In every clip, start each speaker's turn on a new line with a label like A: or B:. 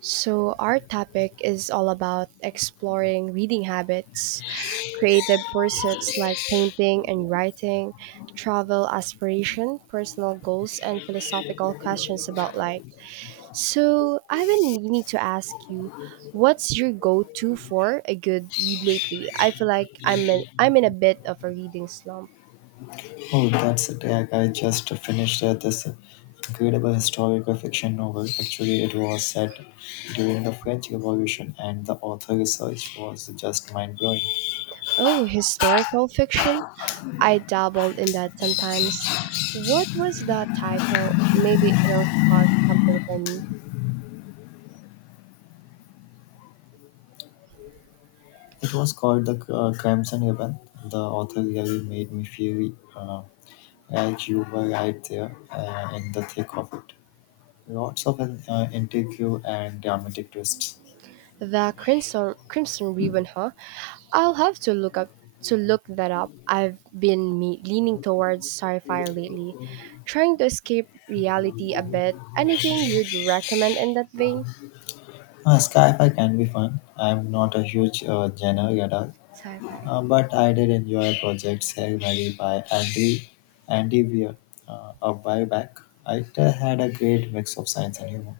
A: So, our topic is all about exploring reading habits, creative pursuits like painting and writing, travel aspiration, personal goals, and philosophical questions about life. So, I've been meaning to ask you, what's your go-to for a good read lately? I feel like I'm in a bit of a reading slump.
B: Oh, that's a tag. I just finished this incredible historical fiction novel. Actually, it was set during the French Revolution, and the author research was just mind blowing.
A: Oh, historical fiction? I dabbled in that sometimes. What was that title? Maybe it'll spark something for me.
B: It was called The Crimson Ribbon. The author really made me feel like you were right there in the thick of it. Lots of intrigue and dramatic twists.
A: The Crimson Ribbon, huh? I'll have to look that up. I've been leaning towards sci-fi lately, trying to escape reality a bit. Anything you'd recommend in that vein?
B: Sci-fi can be fun. I'm not a huge genre reader.
A: Sci-fi.
B: But I did enjoy projects, Hail Mary by Andy Weir a while back. It had a great mix of science and humor.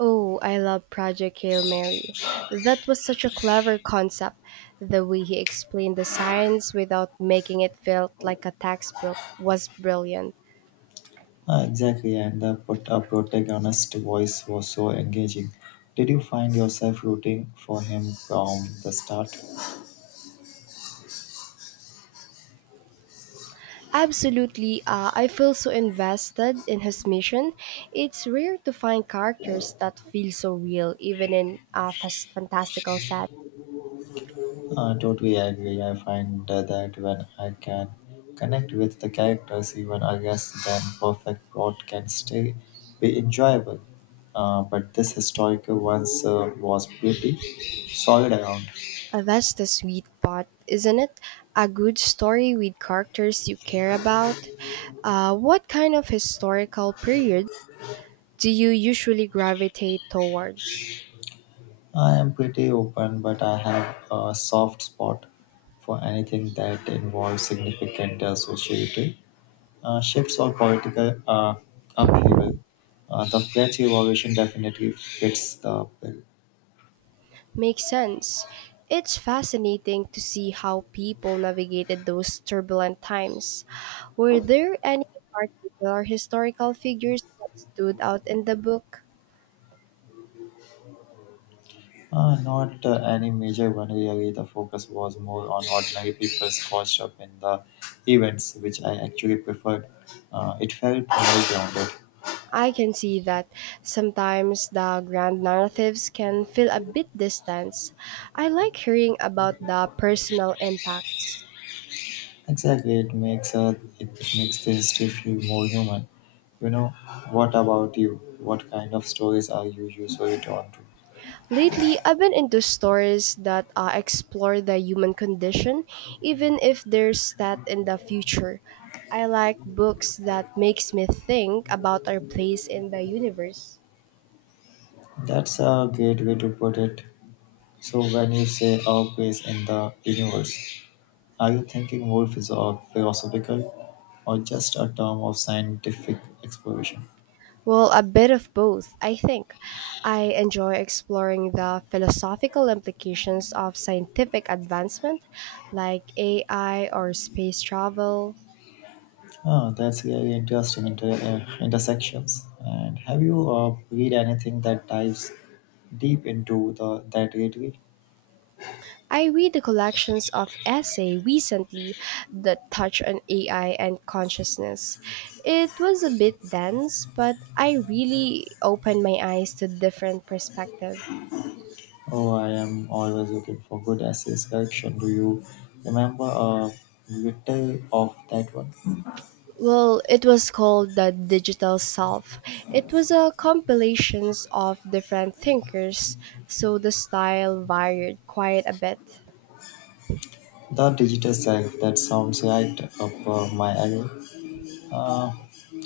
A: Oh, I love Project Hail Mary. That was such a clever concept. The way he explained the science without making it feel like a textbook was brilliant.
B: Exactly, and the put a protagonist voice was so engaging. Did you find yourself rooting for him from the start?
A: Absolutely, I feel so invested in his mission. It's rare to find characters that feel so real, even in a fantastical set.
B: Totally agree. I find that when I can connect with the characters, even I guess then perfect plot can still be enjoyable. But this historical once was pretty solid around.
A: That's the sweet part, isn't it? A good story with characters you care about. What kind of historical period do you usually gravitate towards?
B: I am pretty open, but I have a soft spot for anything that involves significant associated shifts or political upheaval. The French Revolution definitely fits the bill.
A: Makes sense. It's fascinating to see how people navigated those turbulent times. Were there any particular historical figures that stood out in the book?
B: Not any major one really. The focus was more on ordinary people caught up in the events, which I actually preferred. It felt more grounded.
A: I can see that sometimes the grand narratives can feel a bit distant. I like hearing about the personal impacts.
B: Exactly, it makes the history feel more human. You know, what about you? What kind of stories are you usually drawn to?
A: Lately, I've been into stories that explore the human condition, even if there's that in the future. I like books that makes me think about our place in the universe.
B: That's a great way to put it. So when you say our place in the universe, are you thinking more philosophical or just a term of scientific exploration?
A: Well, a bit of both, I think. I enjoy exploring the philosophical implications of scientific advancement, like AI or space travel.
B: Oh, that's really interesting intersections. And have you read anything that dives deep into the that lately?
A: I read the collections of essay recently that touch on AI and consciousness. It was a bit dense, but I really opened my eyes to different perspective.
B: Oh, I am always looking for good essays collection. Do you remember a little of that one?
A: Well, it was called The Digital Self. It was a compilations of different thinkers, so the style varied quite a bit.
B: The digital self, that sounds right up my alley. Uh,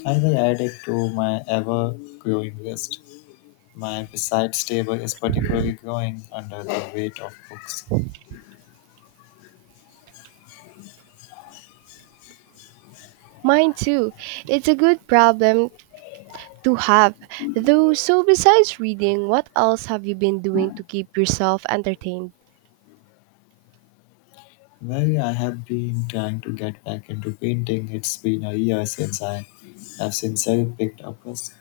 B: I will add it to my ever growing list. My besides table is particularly growing under the weight of books.
A: Mine too. It's a good problem to have. Though, so besides reading, what else have you been doing to keep yourself entertained?
B: Well, I have been trying to get back into painting. It's been a year since I have sincerely picked up this.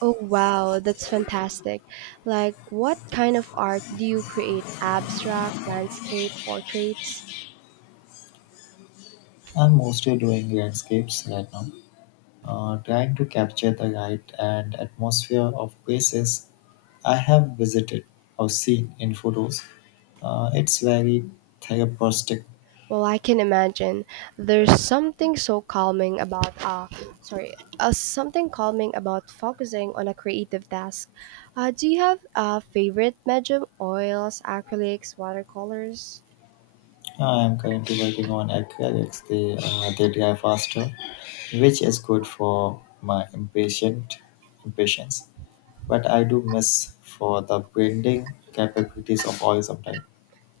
A: Oh, wow, that's fantastic. Like, what kind of art do you create? Abstract, landscape, portraits?
B: I'm mostly doing landscapes right now. Trying to capture the light and atmosphere of places I have visited or seen in photos. It's very therapeutic.
A: Well, I can imagine. There's something so calming something calming about focusing on a creative task. Do you have a favorite medium? Oils, acrylics, watercolors?
B: I am currently working on acrylics. They dry faster, which is good for my impatient impatience. But I do miss for the blending capabilities of oil sometimes.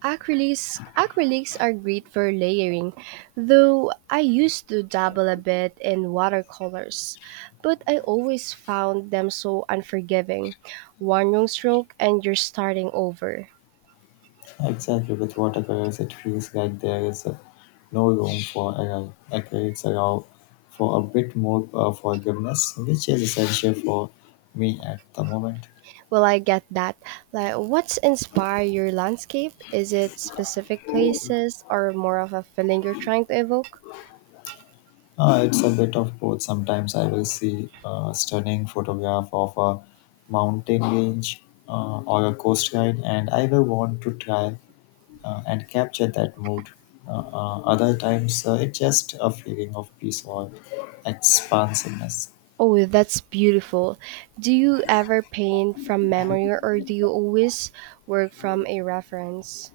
A: Acrylics are great for layering, though I used to dabble a bit in watercolors, but I always found them so unforgiving. One wrong stroke and you're starting over.
B: Exactly, with watercolors, it feels like there is a no room for error. Accolades allow for a bit more forgiveness, which is essential for me at the moment.
A: Well, I get that. Like, what's inspired your landscape? Is it specific places or more of a feeling you're trying to evoke?
B: It's a bit of both. Sometimes I will see a stunning photograph of a mountain range or a coastline, and I will want to try and capture that mood. Other times, it's just a feeling of peace or expansiveness.
A: Oh, that's beautiful. Do you ever paint from memory or do you always work from a reference?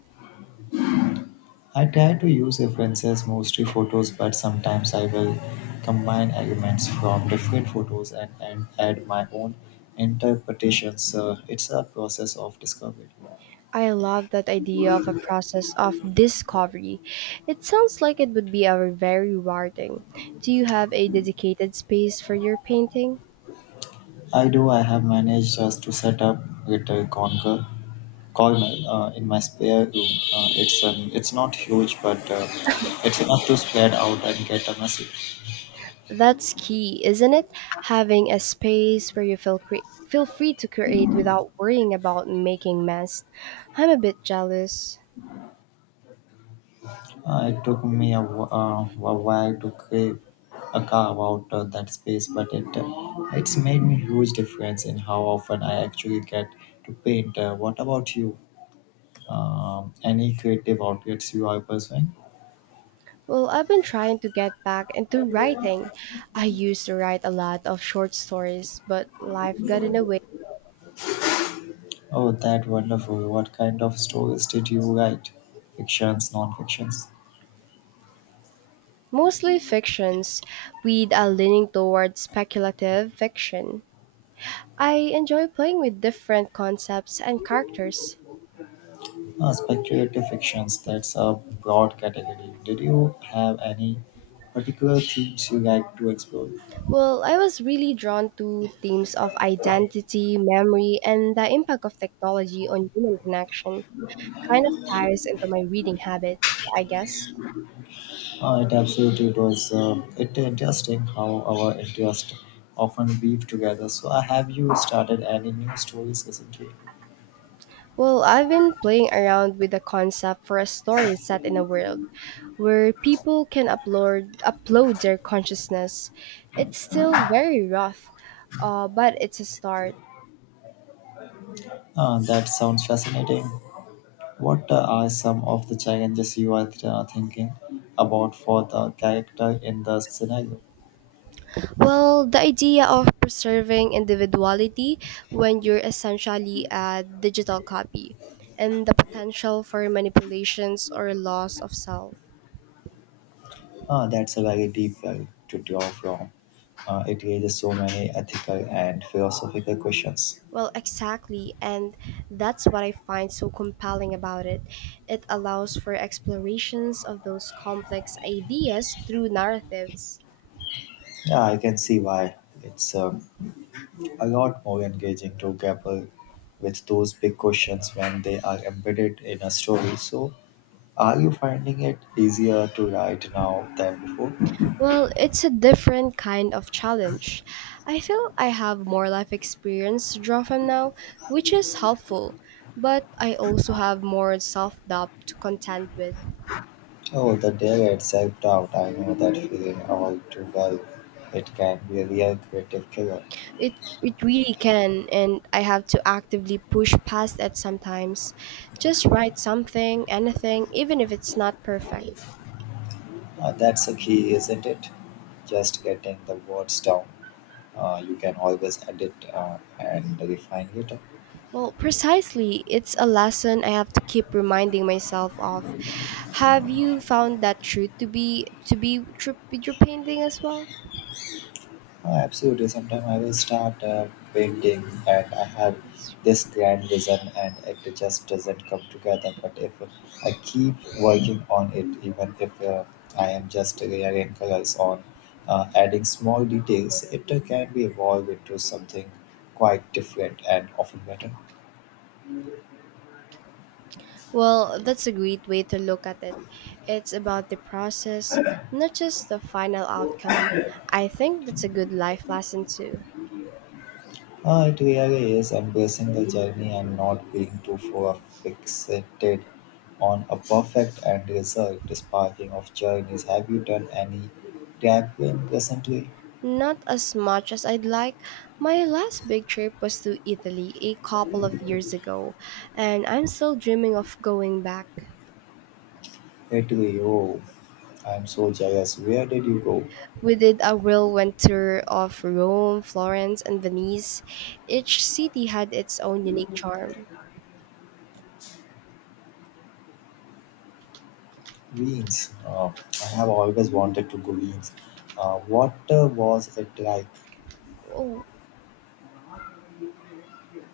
B: I try to use references mostly photos, but sometimes I will combine elements from different photos and add my own interpretations. It's a process of discovery.
A: I love that idea of a process of discovery. It sounds like it would be a very rewarding. Do you have a dedicated space for your painting?
B: I do, I have managed just to set up Little Conquer corner in my spare room. It's not huge, but it's enough to spread out and get a message.
A: That's key, isn't it? Having a space where you feel feel free to create without worrying about making mess. I'm a bit jealous.
B: It took me a while to crave a carve out that space, but it's made me huge difference in how often I actually get to paint. What about you? Any creative outlets you are pursuing?
A: Well, I've been trying to get back into writing. I used to write a lot of short stories, but life got in the way.
B: Oh, that wonderful! What kind of stories did you write? Fictions, non-fictions,
A: Mostly fictions, with a leaning toward speculative fiction. I enjoy playing with different concepts and characters.
B: speculative fictions. That's a broad category. Did you have any particular themes you like to explore?
A: Well, I was really drawn to themes of identity, memory, and the impact of technology on human connection. Kind of ties into my reading habits, I guess.
B: It absolutely was. It interesting how our interests often weave together. So, have you started any new stories recently?
A: Well, I've been playing around with the concept for a story set in a world where people can upload their consciousness. It's still very rough, but it's a start.
B: That sounds fascinating. What are some of the challenges you are thinking about for the character in the scenario?
A: Well, the idea of preserving individuality when you're essentially a digital copy, and the potential for manipulations or loss of self.
B: That's a very deep well to draw from. It raises so many ethical and philosophical questions.
A: Well, exactly, and that's what I find so compelling about it. It allows for explorations of those complex ideas through narratives.
B: Yeah, I can see why it's a lot more engaging to grapple with those big questions when they are embedded in a story. So, are you finding it easier to write now than before?
A: Well, it's a different kind of challenge. I feel I have more life experience to draw from now, which is helpful, but I also have more self doubt to contend with.
B: Oh, the dare at self doubt. I know that feeling all too well. It can be a real creative killer.
A: It really can and I have to actively push past it sometimes. Just write something, anything, even if it's not perfect.
B: That's the key, isn't it? Just getting the words down. You can always edit and refine later.
A: Well, precisely, it's a lesson I have to keep reminding myself of. Have you found that true to be true with your painting as well?
B: Oh, absolutely. Sometime I will start painting and I have
A: Yes.
B: this grand vision and it just doesn't come together. But if I keep working on it, even if I am just rearranging colors on adding small details, it can be evolved into something quite different and often better.
A: Well, that's a great way to look at it. It's about the process, not just the final outcome. I think that's a good life lesson too.
B: It really is embracing the journey and not being too far fixated on a perfect end result. Sparking of journeys, have you done any traveling recently?
A: Not as much as I'd like. My last big trip was to Italy a couple of years ago, and I'm still dreaming of going back.
B: Italy, oh, I'm so jealous. Where did you go?
A: We did a whirlwind tour of Rome, Florence, and Venice. Each city had its own unique charm.
B: Wings. I have always wanted to go Wings. What was it like?
A: Oh,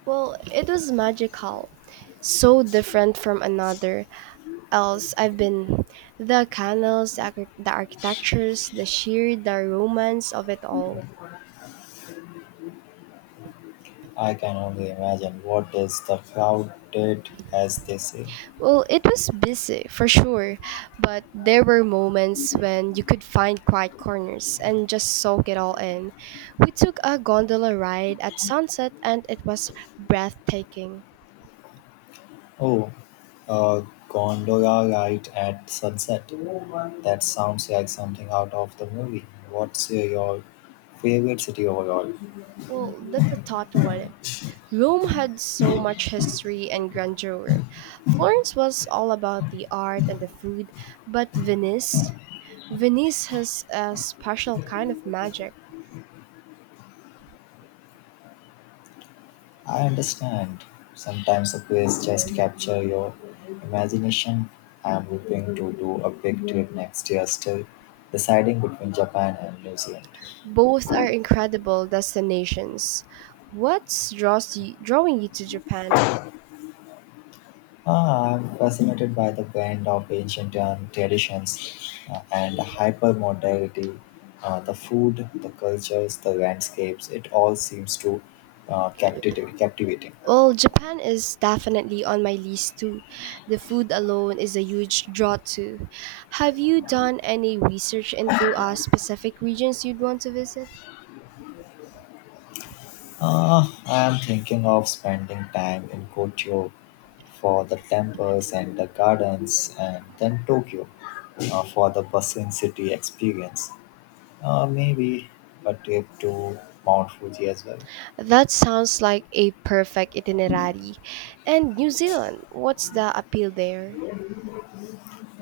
A: well, it was magical. So different from another else I've been. The canals, the architectures, the sheer, the romance of it all.
B: I can only imagine. What is the crowded, as they say?
A: Well, it was busy for sure, but there were moments when you could find quiet corners and just soak it all in. We took a gondola ride at sunset and it was breathtaking.
B: Oh, a gondola ride at sunset. That sounds like something out of the movie. What's your favorite city overall?
A: Well, that's a thought one. Rome had so much history and grandeur. Florence was all about the art and the food, but Venice has a special kind of magic.
B: I understand. Sometimes a place just capture your imagination. I'm hoping to do a big trip next year still, deciding between Japan and New Zealand.
A: Both are incredible destinations. Drawing you to Japan?
B: Ah, I'm fascinated by the blend of ancient traditions and hypermodernity. The food, the cultures, the landscapes, it all seems to captivating.
A: Well, Japan is definitely on my list too. The food alone is a huge draw too. Have you done any research into specific regions you'd want to visit?
B: I'm thinking of spending time in Kyoto for the temples and the gardens, and then Tokyo for the bustling city experience. Maybe a trip to Mount Fuji as well.
A: That sounds like a perfect itinerary. And New Zealand, what's the appeal there?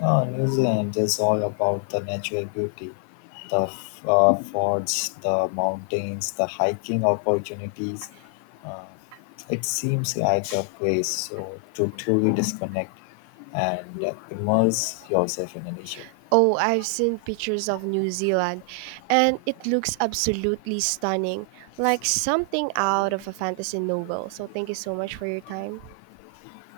B: Ah, New Zealand is all about the natural beauty, the forts, the mountains, the hiking opportunities. Uh, it seems like a place so to truly disconnect and immerse yourself in the nature.
A: Oh, I've seen pictures of New Zealand, and it looks absolutely stunning, like something out of a fantasy novel. So, thank you so much for your time.